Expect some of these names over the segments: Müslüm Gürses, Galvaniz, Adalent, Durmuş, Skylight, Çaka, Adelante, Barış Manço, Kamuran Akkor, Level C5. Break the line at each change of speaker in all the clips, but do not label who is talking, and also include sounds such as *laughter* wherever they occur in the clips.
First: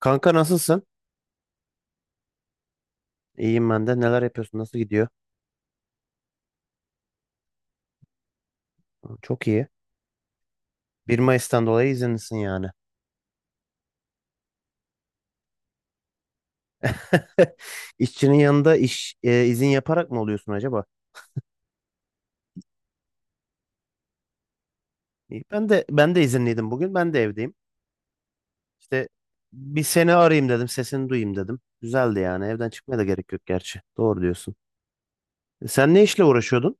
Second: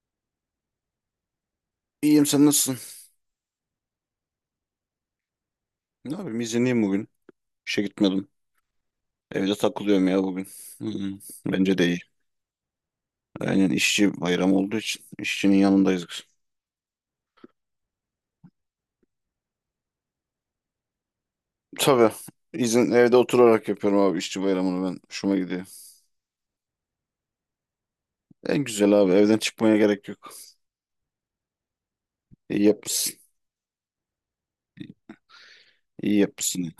Kanka nasılsın?
İyiyim, sen nasılsın?
İyiyim ben de. Neler yapıyorsun? Nasıl gidiyor?
Ne yapayım, izinliyim bugün. İşe gitmedim.
Çok
Evde
iyi.
takılıyorum ya bugün. Hı hı.
1 Mayıs'tan
Bence de
dolayı
iyi.
izinlisin yani.
Aynen, işçi bayramı olduğu için işçinin yanındayız biz.
*laughs* İşçinin yanında izin yaparak mı oluyorsun acaba?
Tabii. İzin evde oturarak yapıyorum abi işçi bayramını ben. Hoşuma
İyi.
gidiyor.
Ben de izinliydim bugün. Ben de evdeyim.
En güzel
İşte
abi, evden çıkmaya
bir
gerek
seni
yok.
arayayım dedim. Sesini duyayım dedim. Güzeldi yani.
İyi
Evden çıkmaya da
yapmışsın.
gerek yok gerçi. Doğru diyorsun. Sen ne
İyi
işle
yapmışsın.
uğraşıyordun?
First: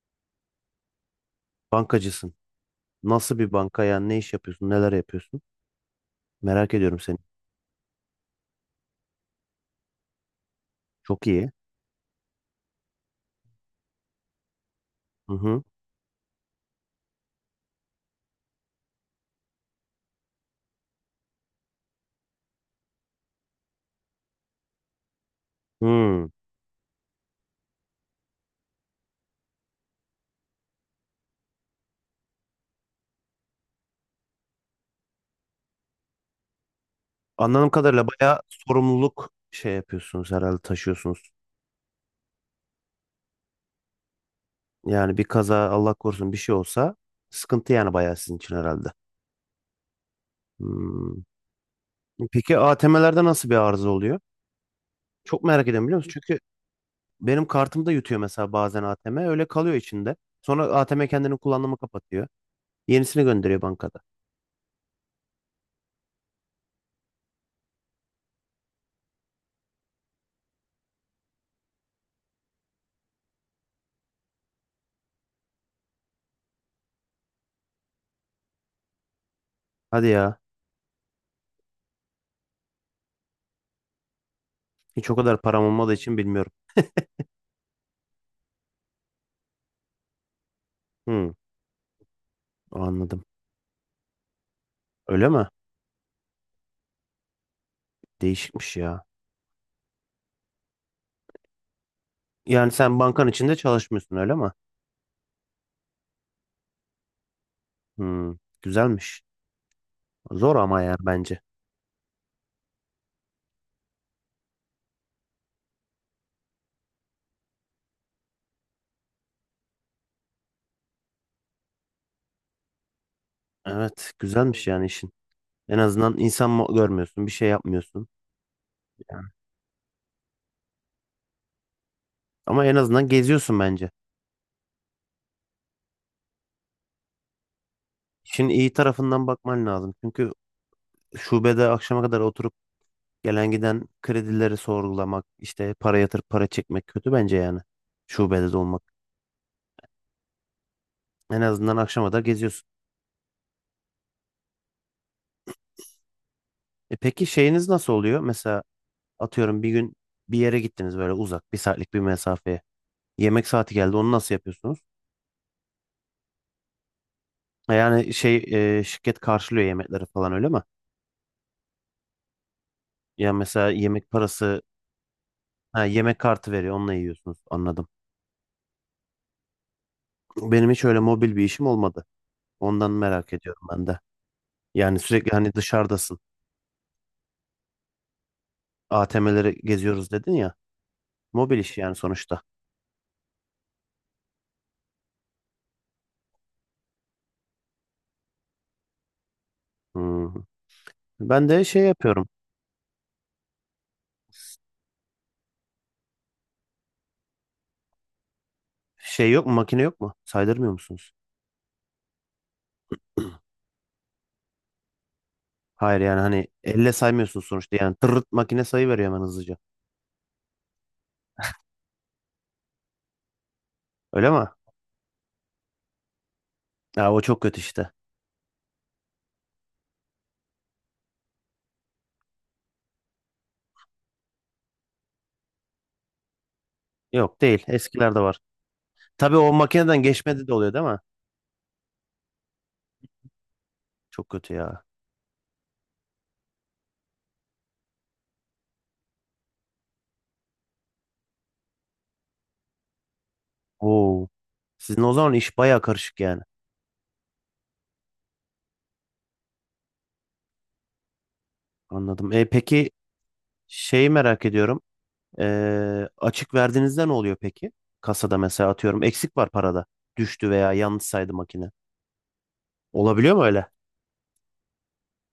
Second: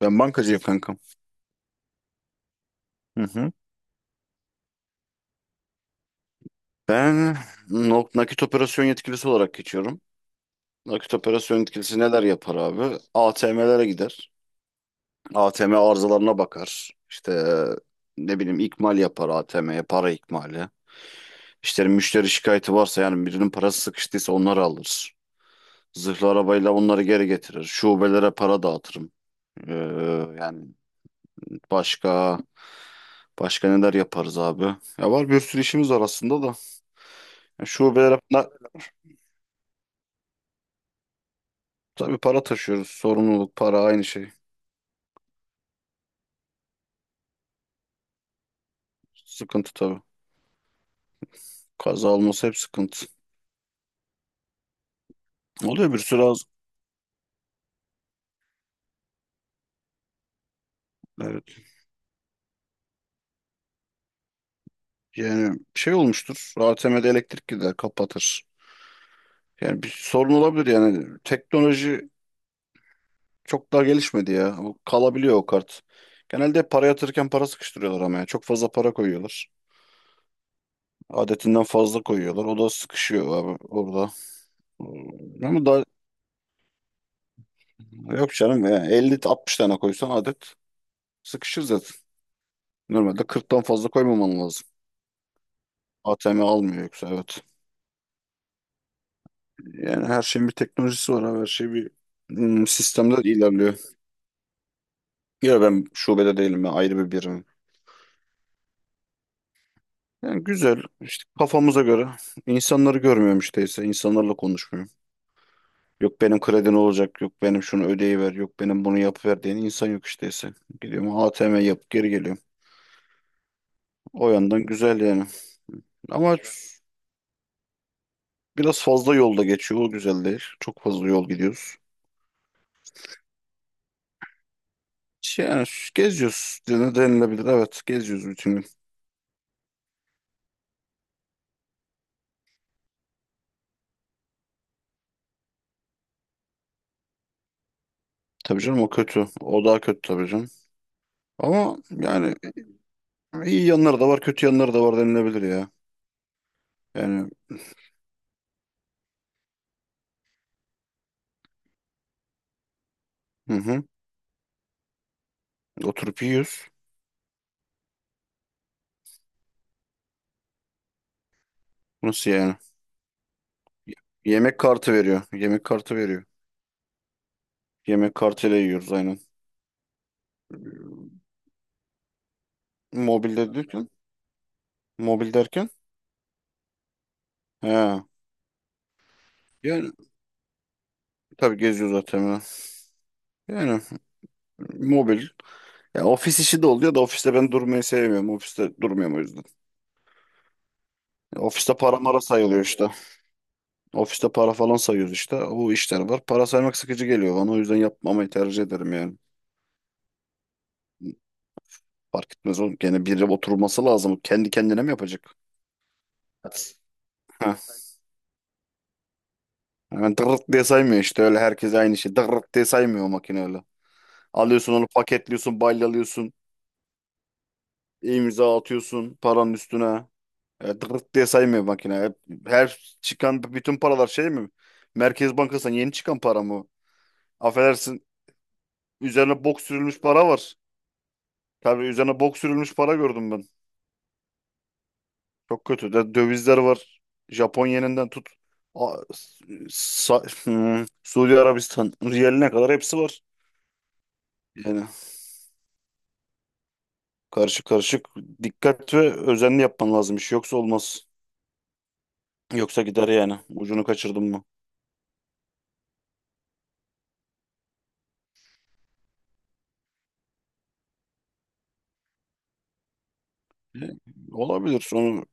Ben bankacıyım kankam.
Bankacısın.
Hı
Nasıl bir
hı.
banka yani? Ne iş yapıyorsun? Neler yapıyorsun? Merak ediyorum seni.
Ben nakit operasyon yetkilisi olarak geçiyorum. Nakit
Çok iyi.
operasyon yetkilisi neler yapar abi? ATM'lere gider.
Hı hı.
ATM arızalarına bakar. İşte, ne bileyim, ikmal yapar ATM'ye, para ikmali. İşte müşteri şikayeti varsa, yani birinin parası sıkıştıysa onları alır.
Hı.
Zırhlı arabayla onları geri getirir. Şubelere para dağıtırım. Ee, yani başka başka neler yaparız abi? Ya var, bir sürü işimiz var aslında da. Ya
Anladığım kadarıyla
şubelere
bayağı sorumluluk şey yapıyorsunuz herhalde taşıyorsunuz.
tabii para taşıyoruz. Sorumluluk, para aynı şey.
Yani bir kaza Allah korusun bir şey olsa sıkıntı yani bayağı sizin için herhalde.
Sıkıntı tabii.
Hmm.
Kaza olması hep
Peki
sıkıntı.
ATM'lerde nasıl bir arıza oluyor? Çok merak ediyorum
Oluyor
biliyor
bir
musun?
sürü
Çünkü
az.
benim kartımda yutuyor mesela bazen ATM öyle kalıyor içinde. Sonra ATM kendini
Evet.
kullanımı kapatıyor. Yenisini gönderiyor bankada.
Yani şey olmuştur, ATM'de elektrik gider, kapatır. Yani bir sorun olabilir yani. Teknoloji çok daha gelişmedi ya. Bu kalabiliyor o kart. Genelde para yatırırken para sıkıştırıyorlar ama ya. Çok fazla para koyuyorlar.
Hadi ya.
Adetinden fazla koyuyorlar. O da sıkışıyor abi orada.
Hiç o kadar param
Ama da
olmadığı için bilmiyorum.
yok canım ya. 50-60 tane koysan adet
Hmm,
sıkışır zaten.
anladım.
Normalde 40'tan fazla koymaman lazım.
Öyle mi?
ATM almıyor yoksa, evet.
Değişikmiş ya.
Yani her şeyin bir teknolojisi var abi. Her şey bir
Yani sen
sistemde
bankan içinde
ilerliyor.
çalışmıyorsun öyle mi?
Ya ben şubede değilim ya, ayrı bir birim.
Hmm, güzelmiş.
Yani
Zor ama
güzel
ya
işte,
bence.
kafamıza göre insanları görmüyorum işte ise, insanlarla konuşmuyorum. Yok benim kredin olacak, yok benim şunu ödeyiver, yok benim bunu yapıver diyen insan yok işte ise. Gidiyorum ATM yap geri geliyorum.
Evet,
O yandan
güzelmiş yani
güzel
işin.
yani.
En azından
Ama
insan mı görmüyorsun, bir şey yapmıyorsun.
biraz fazla
Yani.
yolda geçiyor, o güzel değil. Çok fazla yol gidiyoruz.
Ama en azından geziyorsun bence.
İşte, yani geziyoruz, denilebilir, evet, geziyoruz
İşin
bütün gün.
iyi tarafından bakman lazım. Çünkü şubede akşama kadar oturup gelen giden kredileri sorgulamak, işte para yatırıp para çekmek kötü bence yani. Şubede de
Tabii canım,
olmak.
o kötü, o daha kötü tabii canım.
En azından
Ama
akşama kadar
yani,
geziyorsun.
iyi yanları da var, kötü yanları da var denilebilir ya.
Peki
Yani.
şeyiniz nasıl oluyor? Mesela atıyorum bir gün bir yere gittiniz böyle uzak, bir saatlik bir mesafeye. Yemek
Hı
saati
hı.
geldi, onu nasıl yapıyorsunuz?
Oturup yiyoruz.
Yani şey şirket karşılıyor yemekleri falan öyle mi?
Nasıl yani?
Yani mesela
Y-
yemek
Yemek
parası,
kartı veriyor. Yemek
ha,
kartı
yemek
veriyor.
kartı veriyor onunla yiyorsunuz anladım.
Yemek kartıyla yiyoruz aynen.
Benim hiç öyle mobil bir işim olmadı. Ondan merak
Mobilde
ediyorum ben
derken?
de. Yani sürekli
Mobil
hani
derken?
dışarıdasın.
He.
ATM'leri
Yani
geziyoruz dedin ya.
tabii
Mobil iş
geziyor
yani
zaten ya.
sonuçta.
Yani mobil. Ya ofis işi de oluyor da ofiste ben durmayı sevmiyorum. Ofiste durmuyorum o yüzden.
Hmm.
Ya
Ben de
ofiste
şey
para mara
yapıyorum.
sayılıyor işte. Ofiste para falan sayıyoruz işte. Bu işler var. Para saymak sıkıcı geliyor bana. O yüzden yapmamayı tercih ederim yani.
Şey yok mu makine yok mu? Saydırmıyor musunuz?
Fark etmez oğlum. Gene biri oturması lazım. Kendi kendine mi yapacak?
Hayır yani hani
Evet.
elle saymıyorsunuz sonuçta. Yani tırırt makine sayı veriyor hemen hızlıca.
Yani dırırt diye saymıyor işte öyle herkes aynı şey. Dırırt diye saymıyor o makine öyle.
Öyle mi?
Alıyorsun onu paketliyorsun, balyalıyorsun,
Ya o çok kötü işte.
imza atıyorsun paranın üstüne. Dırırt diye saymıyor makine. Her çıkan bütün paralar şey mi? Merkez Bankası'ndan yeni çıkan para mı?
Yok değil.
Affedersin,
Eskilerde var. Tabii
üzerine
o
bok sürülmüş
makineden
para
geçmedi de
var.
oluyor değil mi?
Tabii üzerine bok sürülmüş para gördüm ben.
Çok kötü ya.
Çok kötü. De, dövizler var. Japon yeninden tut. A- *laughs* Suudi Arabistan riyaline kadar hepsi var.
Oo.
Yani
Sizin o zaman iş baya karışık yani.
karışık karışık. Dikkat ve özenli yapman lazım iş. Yoksa olmaz.
Anladım. E,
Yoksa
peki
gider yani. Ucunu
şeyi
kaçırdın mı?
merak ediyorum. Açık verdiğinizde ne oluyor peki? Kasada mesela atıyorum eksik var parada. Düştü veya yanlış saydı makine. Olabiliyor mu öyle?
E, Olabilir. Sonra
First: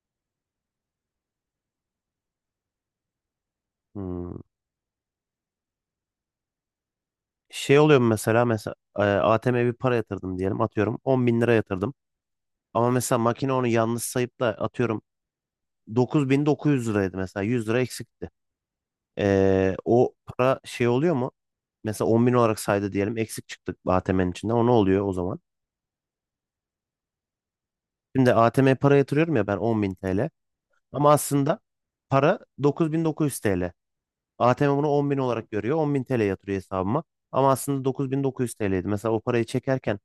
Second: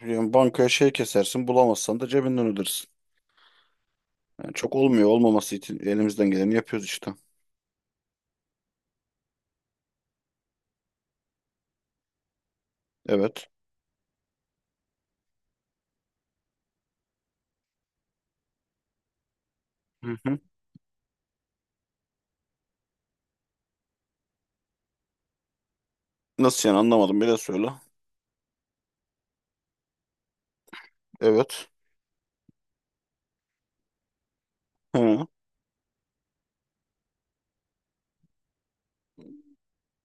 yani bankaya şey kesersin. Bulamazsan da cebinden ödersin.
Hmm.
Yani çok olmuyor. Olmaması için elimizden geleni yapıyoruz işte.
Şey oluyor mu mesela ATM'ye bir para yatırdım diyelim atıyorum 10 bin lira yatırdım. Ama mesela
Evet.
makine onu yanlış sayıp da atıyorum 9.900 liraydı mesela 100 lira eksikti. O
Hı hı.
para şey oluyor mu? Mesela 10 bin olarak saydı diyelim. Eksik çıktık ATM'nin içinden. O ne oluyor o zaman?
Nasıl yani, anlamadım. Bir de söyle.
Şimdi ATM'ye para yatırıyorum ya ben 10 bin TL. Ama aslında
Evet.
para 9900 TL. ATM bunu 10 bin
Hı.
olarak görüyor. 10 bin TL yatırıyor hesabıma. Ama aslında 9900 TL'ydi. Mesela o parayı çekerken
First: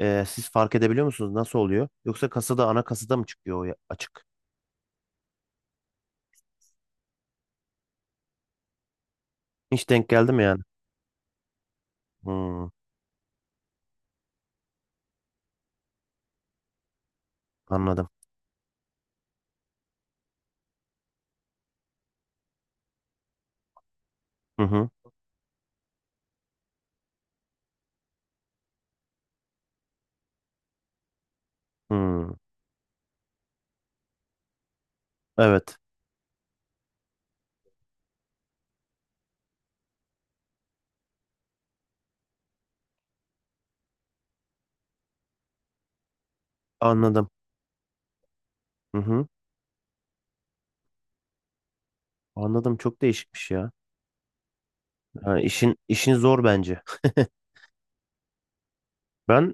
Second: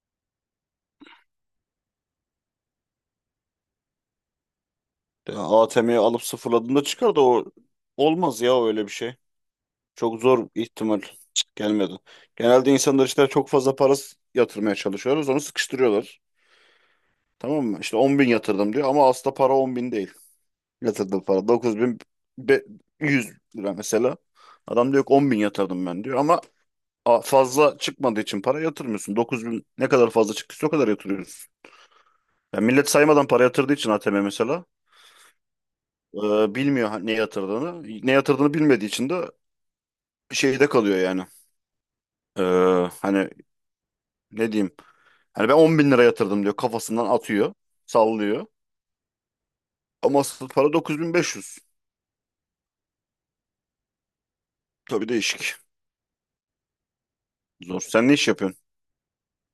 siz fark edebiliyor musunuz? Nasıl oluyor? Yoksa kasada ana kasada mı çıkıyor o açık?
ATM'yi alıp sıfırladığında çıkar da o, olmaz ya öyle bir şey.
Hiç denk
Çok
geldi mi
zor
yani?
ihtimal. Cık, gelmedi.
Hmm,
Genelde insanlar işte çok fazla para yatırmaya çalışıyoruz. Onu sıkıştırıyorlar. Tamam mı? İşte
anladım.
10 bin yatırdım diyor ama aslında para 10 bin değil. Yatırdığı para 9 bin 100 lira mesela.
Hı hı.
Adam diyor ki 10 bin yatırdım ben, diyor ama fazla çıkmadığı için para yatırmıyorsun. 9 bin, ne kadar fazla çıktıysa o kadar yatırıyorsun.
Hı.
Yani millet saymadan para yatırdığı için ATM mesela
Evet.
bilmiyor ne yatırdığını. Ne yatırdığını bilmediği için de şeyde kalıyor yani. E, hani ne diyeyim? Hani ben 10 bin lira yatırdım diyor, kafasından
Anladım.
atıyor, sallıyor.
Hı hı.
Ama asıl para 9.500.
Anladım. Çok değişikmiş ya.
Tabii
Ha,
değişik.
işin zor bence. *laughs*
Zor. Sen ne iş yapıyorsun?
Ben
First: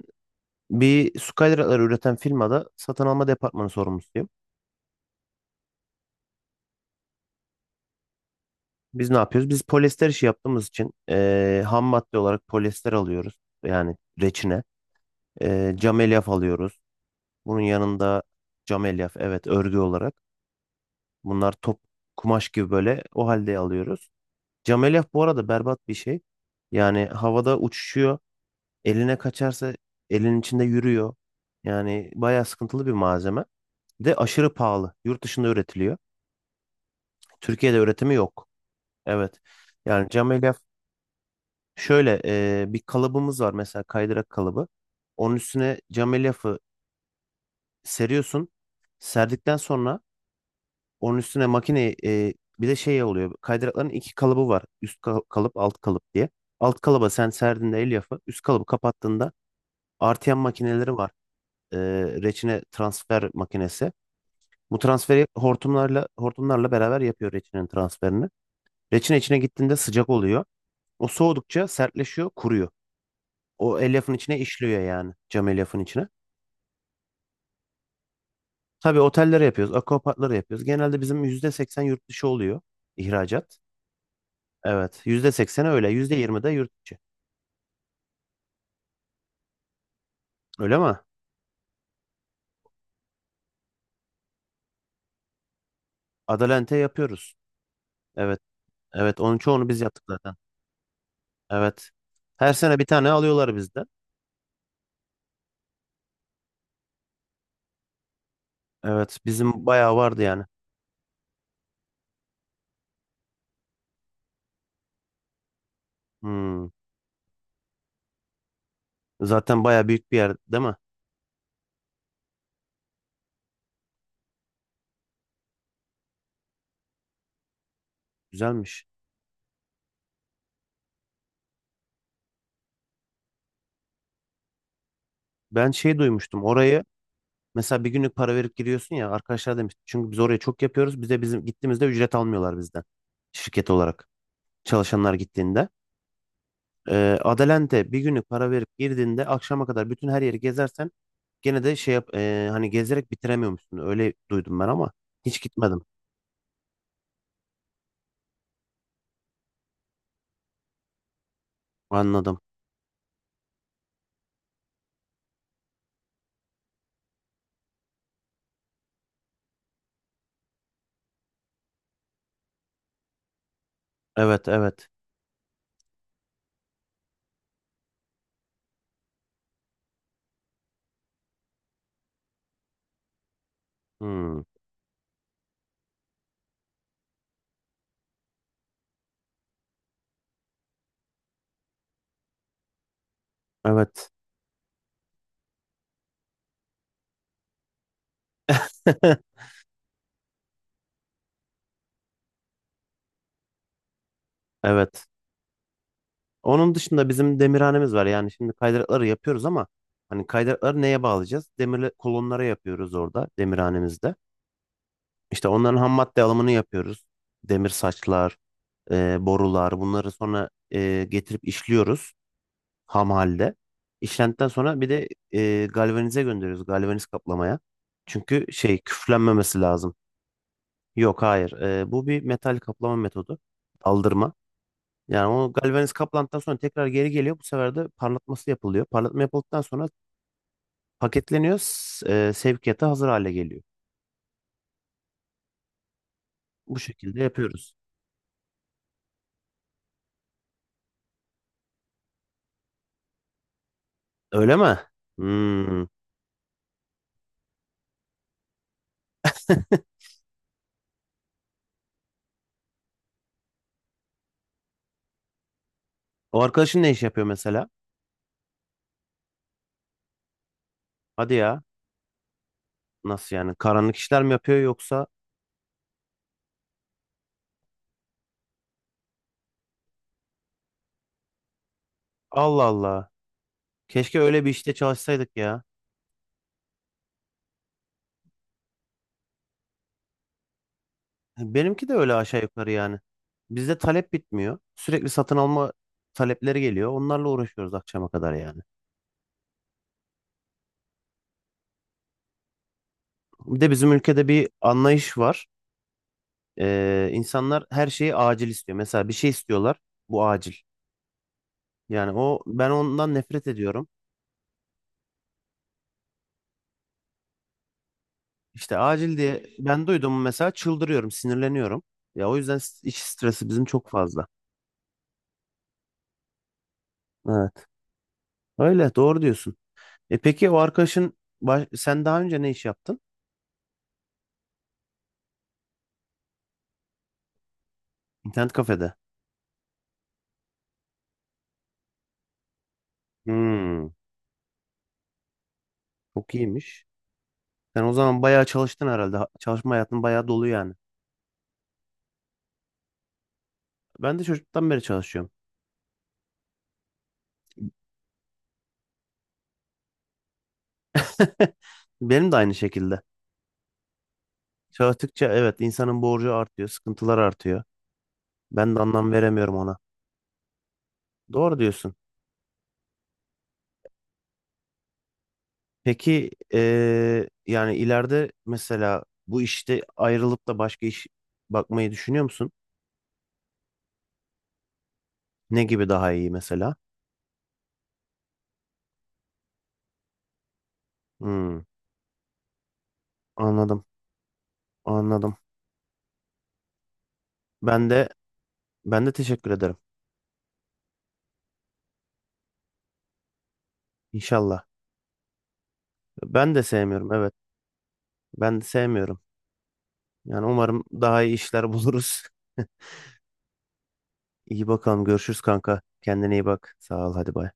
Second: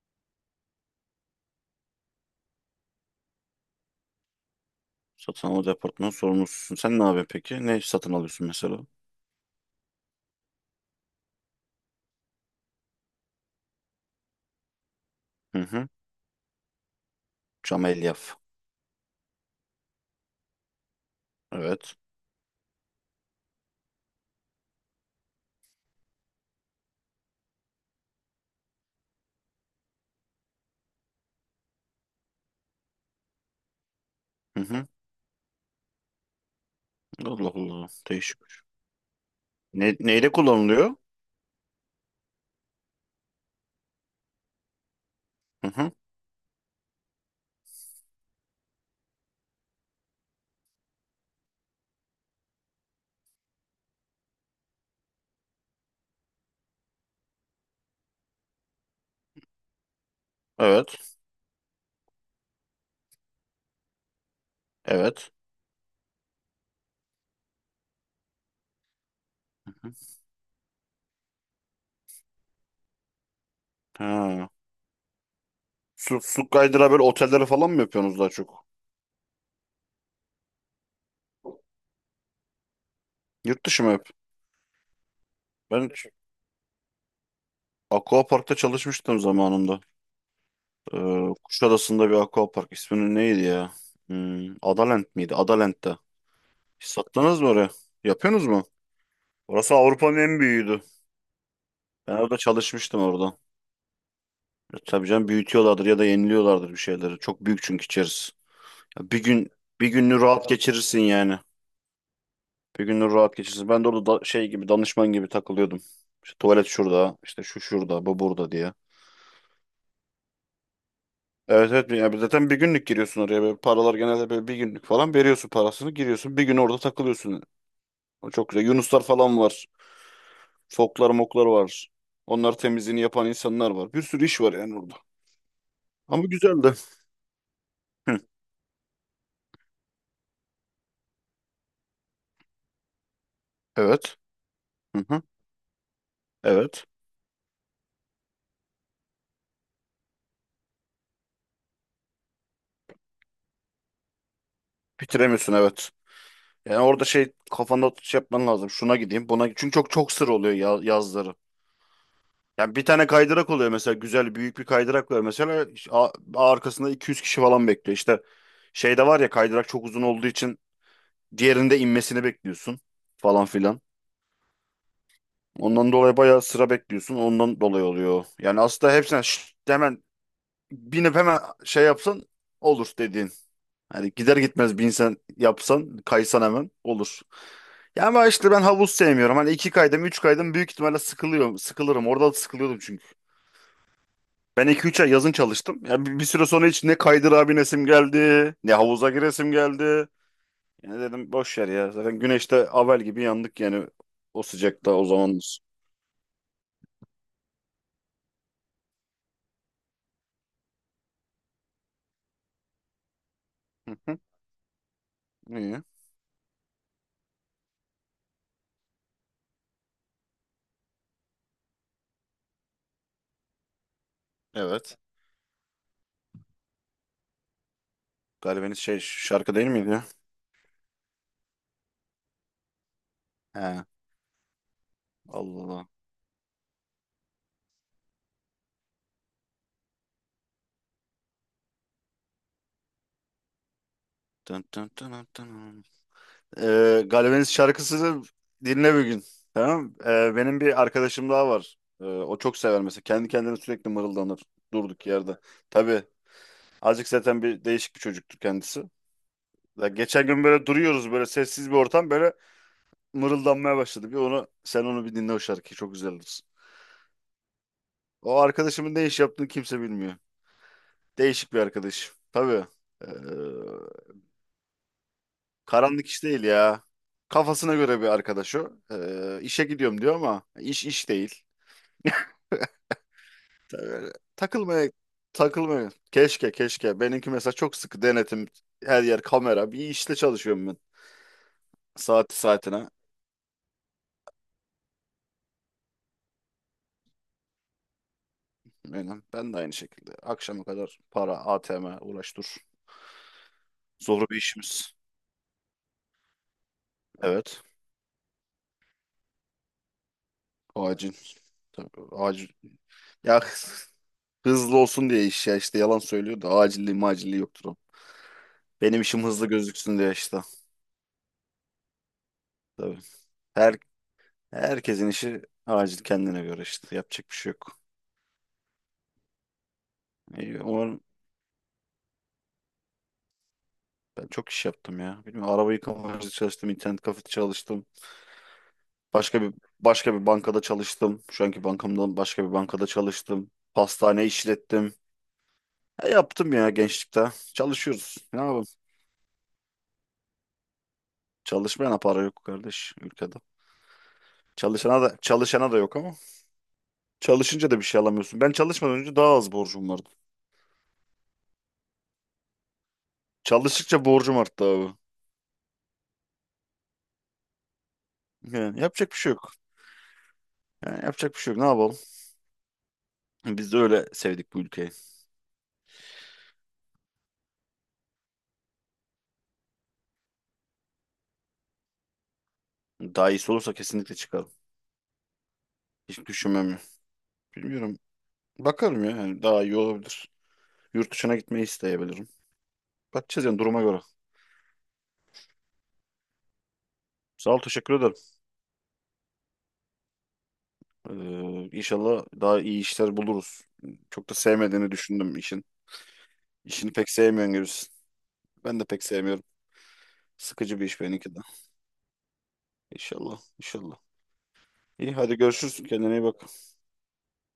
bir Skylight'ları üreten firmada satın alma departmanı sorumlusuyum.
Satın alma departmanı sorumlususun. Sen ne yapıyorsun peki? Ne satın alıyorsun mesela?
Biz ne yapıyoruz? Biz polyester işi yaptığımız için ham madde olarak polyester alıyoruz. Yani reçine.
Hı
Eee
hı.
cam elyaf alıyoruz. Bunun
Cam
yanında
elyaf.
cam elyaf evet örgü olarak. Bunlar top
Evet.
kumaş gibi böyle o halde alıyoruz. Cam elyaf bu arada berbat bir şey. Yani havada uçuşuyor. Eline kaçarsa elin içinde yürüyor. Yani bayağı sıkıntılı bir malzeme. Bir de aşırı
Hı hı.
pahalı. Yurt dışında üretiliyor.
Allah
Türkiye'de
Allah.
üretimi
Değişik.
yok. Evet.
Ne,
Yani cam
neyle
elyaf
kullanılıyor?
şöyle bir kalıbımız var mesela kaydırak kalıbı. Onun
Hı
üstüne
hı.
cam elyafı seriyorsun. Serdikten sonra onun üstüne makineyi bir de şey oluyor. Kaydırakların iki kalıbı var. Üst kalıp, alt kalıp diye. Alt kalıba sen serdiğinde elyafı, üst kalıbı kapattığında artıyan makineleri var.
Evet.
e, reçine transfer makinesi. Bu transferi
Evet.
hortumlarla beraber yapıyor reçinenin transferini. Reçine içine
Hı
gittiğinde
hı.
sıcak oluyor. O soğudukça sertleşiyor, kuruyor. O elyafın içine
Ha.
işliyor yani cam elyafın içine.
Su kaydıra böyle otelleri falan mı yapıyorsunuz daha çok?
Tabii otellere yapıyoruz, akvaparklara yapıyoruz. Genelde bizim %80 yurt dışı oluyor ihracat.
Yurt dışı mı hep?
Evet, %80 öyle,
Ben
%20 de yurt içi.
Aquapark'ta çalışmıştım zamanında.
Öyle mi?
Kuşadası'nda bir Aquapark. İsminin neydi ya? Adalent miydi? Adalent'te.
Adalente yapıyoruz.
Sattınız mı oraya?
Evet,
Yapıyorsunuz mu?
evet onun çoğunu
Orası
biz yaptık
Avrupa'nın
zaten.
en büyüğüydü.
Evet.
Ben orada
Her sene bir
çalışmıştım
tane
orada.
alıyorlar bizden.
Tabii canım, büyütüyorlardır ya da yeniliyorlardır bir şeyleri. Çok büyük çünkü içerisi. Ya
Evet, bizim
Bir
bayağı vardı
gününü
yani.
rahat geçirirsin yani. Bir gününü rahat geçirirsin. Ben de orada şey gibi danışman gibi takılıyordum. İşte
Hmm.
tuvalet şurada, işte şu şurada, bu burada diye.
Zaten baya büyük bir yer değil mi?
Evet evet, yani zaten bir günlük giriyorsun oraya. Böyle paralar genelde böyle bir günlük falan veriyorsun parasını, giriyorsun. Bir gün orada takılıyorsun. O çok güzel.
Güzelmiş.
Yunuslar falan var. Foklar moklar var. Onlar, temizliğini yapan insanlar var. Bir sürü iş var yani orada.
Ben şey
Ama
duymuştum
güzeldi.
orayı mesela bir günlük
Hı.
para verip giriyorsun ya arkadaşlar demiş. Çünkü biz oraya çok yapıyoruz. Bize bizim gittiğimizde ücret almıyorlar bizden. Şirket olarak
Evet. Hı
çalışanlar
hı.
gittiğinde.
Evet.
Adelante bir günlük para verip girdiğinde akşama kadar bütün her yeri gezersen gene de şey yap hani gezerek bitiremiyormuşsun. Öyle duydum ben ama hiç
Bitiremiyorsun,
gitmedim.
evet. Yani orada şey, kafanda şey yapman lazım. Şuna gideyim, buna gideyim. Çünkü çok çok sır oluyor ya, yazları.
Anladım.
Yani bir tane kaydırak oluyor mesela, güzel büyük bir kaydırak var mesela arkasında 200 kişi falan bekliyor. İşte şeyde var ya, kaydırak çok uzun olduğu için diğerinde inmesini bekliyorsun falan filan.
Evet evet.
Ondan dolayı bayağı sıra bekliyorsun. Ondan dolayı oluyor. Yani aslında hepsine şşt, hemen binip hemen şey yapsan olur dediğin. Hani gider
Hmm,
gitmez bir insan yapsan kaysan hemen olur. Ya ama işte ben havuz sevmiyorum. Hani iki kaydım, üç kaydım büyük ihtimalle sıkılıyorum. Sıkılırım. Orada da sıkılıyordum çünkü.
evet.
Ben iki üç ay yazın çalıştım. Ya bir süre sonra hiç ne kaydır abi nesim geldi, ne havuza
*laughs*
giresim geldi. Yani dedim boş ver ya. Zaten güneşte avel gibi yandık yani o sıcakta o
Evet.
zamanlar.
Onun dışında bizim demirhanemiz var. Yani şimdi kaydırakları yapıyoruz ama hani kaydırakları neye bağlayacağız? Demir kolonlara yapıyoruz orada
Hı
demirhanemizde.
hı.
İşte onların
İyi.
ham madde alımını yapıyoruz. Demir saçlar, borular bunları sonra getirip işliyoruz ham halde. İşlendikten sonra bir
Evet.
de galvanize gönderiyoruz galvaniz kaplamaya. Çünkü
Galibiniz
şey
şey şarkı
küflenmemesi
değil miydi
lazım.
ya?
Yok, hayır. Bu bir metal kaplama metodu.
He.
Aldırma. Yani o
Allah Allah.
galvaniz kaplandıktan sonra tekrar geri geliyor. Bu sefer de parlatması yapılıyor. Parlatma yapıldıktan sonra paketleniyor. Sevkiyata hazır hale geliyor.
Dın dın dın dın dın.
Bu şekilde
Galvaniz
yapıyoruz.
şarkısını dinle bir gün. Tamam. Benim bir arkadaşım daha var. O çok sever mesela. Kendi kendine sürekli mırıldanır.
Öyle mi?
Durduk yerde.
Hmm.
Tabii. Azıcık zaten, bir değişik bir çocuktur kendisi. Ya
*laughs*
geçen gün böyle duruyoruz, böyle sessiz bir ortam, böyle mırıldanmaya başladı. Bir onu sen, onu bir dinle o şarkıyı, çok
O
güzeldir.
arkadaşın ne iş yapıyor mesela?
O arkadaşımın ne iş yaptığını kimse bilmiyor.
Hadi
Değişik bir
ya.
arkadaş. Tabii. Ee,
Nasıl yani? Karanlık işler mi yapıyor yoksa?
karanlık iş değil ya. Kafasına göre bir arkadaş o. İşe gidiyorum diyor ama iş iş değil.
Allah Allah.
Öyle.
Keşke öyle bir işte
Takılmaya
çalışsaydık ya.
takılmaya. Keşke keşke. Benimki mesela çok sıkı denetim. Her yer kamera. Bir işte çalışıyorum ben.
Benimki de öyle
Saati
aşağı yukarı
saatine.
yani. Bizde talep bitmiyor. Sürekli satın alma talepleri geliyor. Onlarla uğraşıyoruz akşama kadar yani.
Benim. Ben de aynı şekilde. Akşama kadar para, ATM uğraş dur.
Bir de bizim ülkede
Zor bir
bir
işimiz.
anlayış var.
Evet.
İnsanlar her şeyi acil istiyor. Mesela bir şey istiyorlar. Bu acil.
Acil. Tabii,
Yani o
acil.
ben ondan
Ya
nefret ediyorum.
hızlı olsun diye iş, ya işte yalan söylüyor da acilliği macilliği yoktur o.
İşte
Benim
acil
işim
diye
hızlı
ben
gözüksün diye
duydum
işte.
mesela çıldırıyorum, sinirleniyorum. Ya o yüzden iş
Tabii.
stresi bizim
Her,
çok fazla.
herkesin işi acil kendine göre işte. Yapacak bir şey
Evet.
yok.
Öyle doğru diyorsun. Peki o
İyi, umarım.
arkadaşın sen daha önce ne iş yaptın?
Ben çok iş yaptım ya. Bilmiyorum, araba yıkama çalıştım, internet kafede çalıştım.
İnternet kafede.
Başka bir başka bir bankada çalıştım. Şu anki bankamdan başka bir bankada çalıştım.
Hmm,
Pastane işlettim. E,
çok
yaptım ya
iyiymiş.
gençlikte.
Sen o
Çalışıyoruz.
zaman
Ne
bayağı
yapalım?
çalıştın herhalde. Çalışma hayatın bayağı dolu yani.
Çalışmayana para yok kardeş ülkede.
Ben de çocuktan beri
Çalışana da
çalışıyorum.
çalışana da yok ama. Çalışınca da bir şey alamıyorsun. Ben çalışmadan önce daha az borcum vardı.
*laughs* Benim de aynı şekilde.
Çalıştıkça borcum arttı abi.
Çalıştıkça evet insanın borcu artıyor, sıkıntılar artıyor. Ben
Yani
de
yapacak
anlam
bir şey yok.
veremiyorum ona.
Yani yapacak bir şey
Doğru
yok. Ne
diyorsun.
yapalım? Biz de öyle sevdik bu ülkeyi.
Peki yani ileride mesela bu işte ayrılıp da başka iş bakmayı düşünüyor musun?
Daha iyisi olursa kesinlikle çıkarım.
Ne gibi daha
Hiç
iyi mesela?
düşünmem. Bilmiyorum. Bakalım ya. Yani daha iyi olabilir. Yurt dışına gitmeyi
Hmm,
isteyebilirim. Bakacağız yani duruma
anladım,
göre.
anladım.
Sağ ol,
Ben
teşekkür
de
ederim.
ben de teşekkür ederim.
İnşallah daha iyi işler buluruz. Çok da
İnşallah.
sevmediğini düşündüm işin.
Ben de
İşini pek
sevmiyorum, evet.
sevmiyorsun gibisin.
Ben de
Ben de pek
sevmiyorum.
sevmiyorum.
Yani
Sıkıcı
umarım
bir iş
daha iyi
benimki de.
işler buluruz. *laughs*
İnşallah, inşallah.
İyi bakalım,
İyi hadi
görüşürüz kanka.
görüşürüz. Kendine iyi
Kendine
bak.
iyi bak. Sağ ol, hadi bay.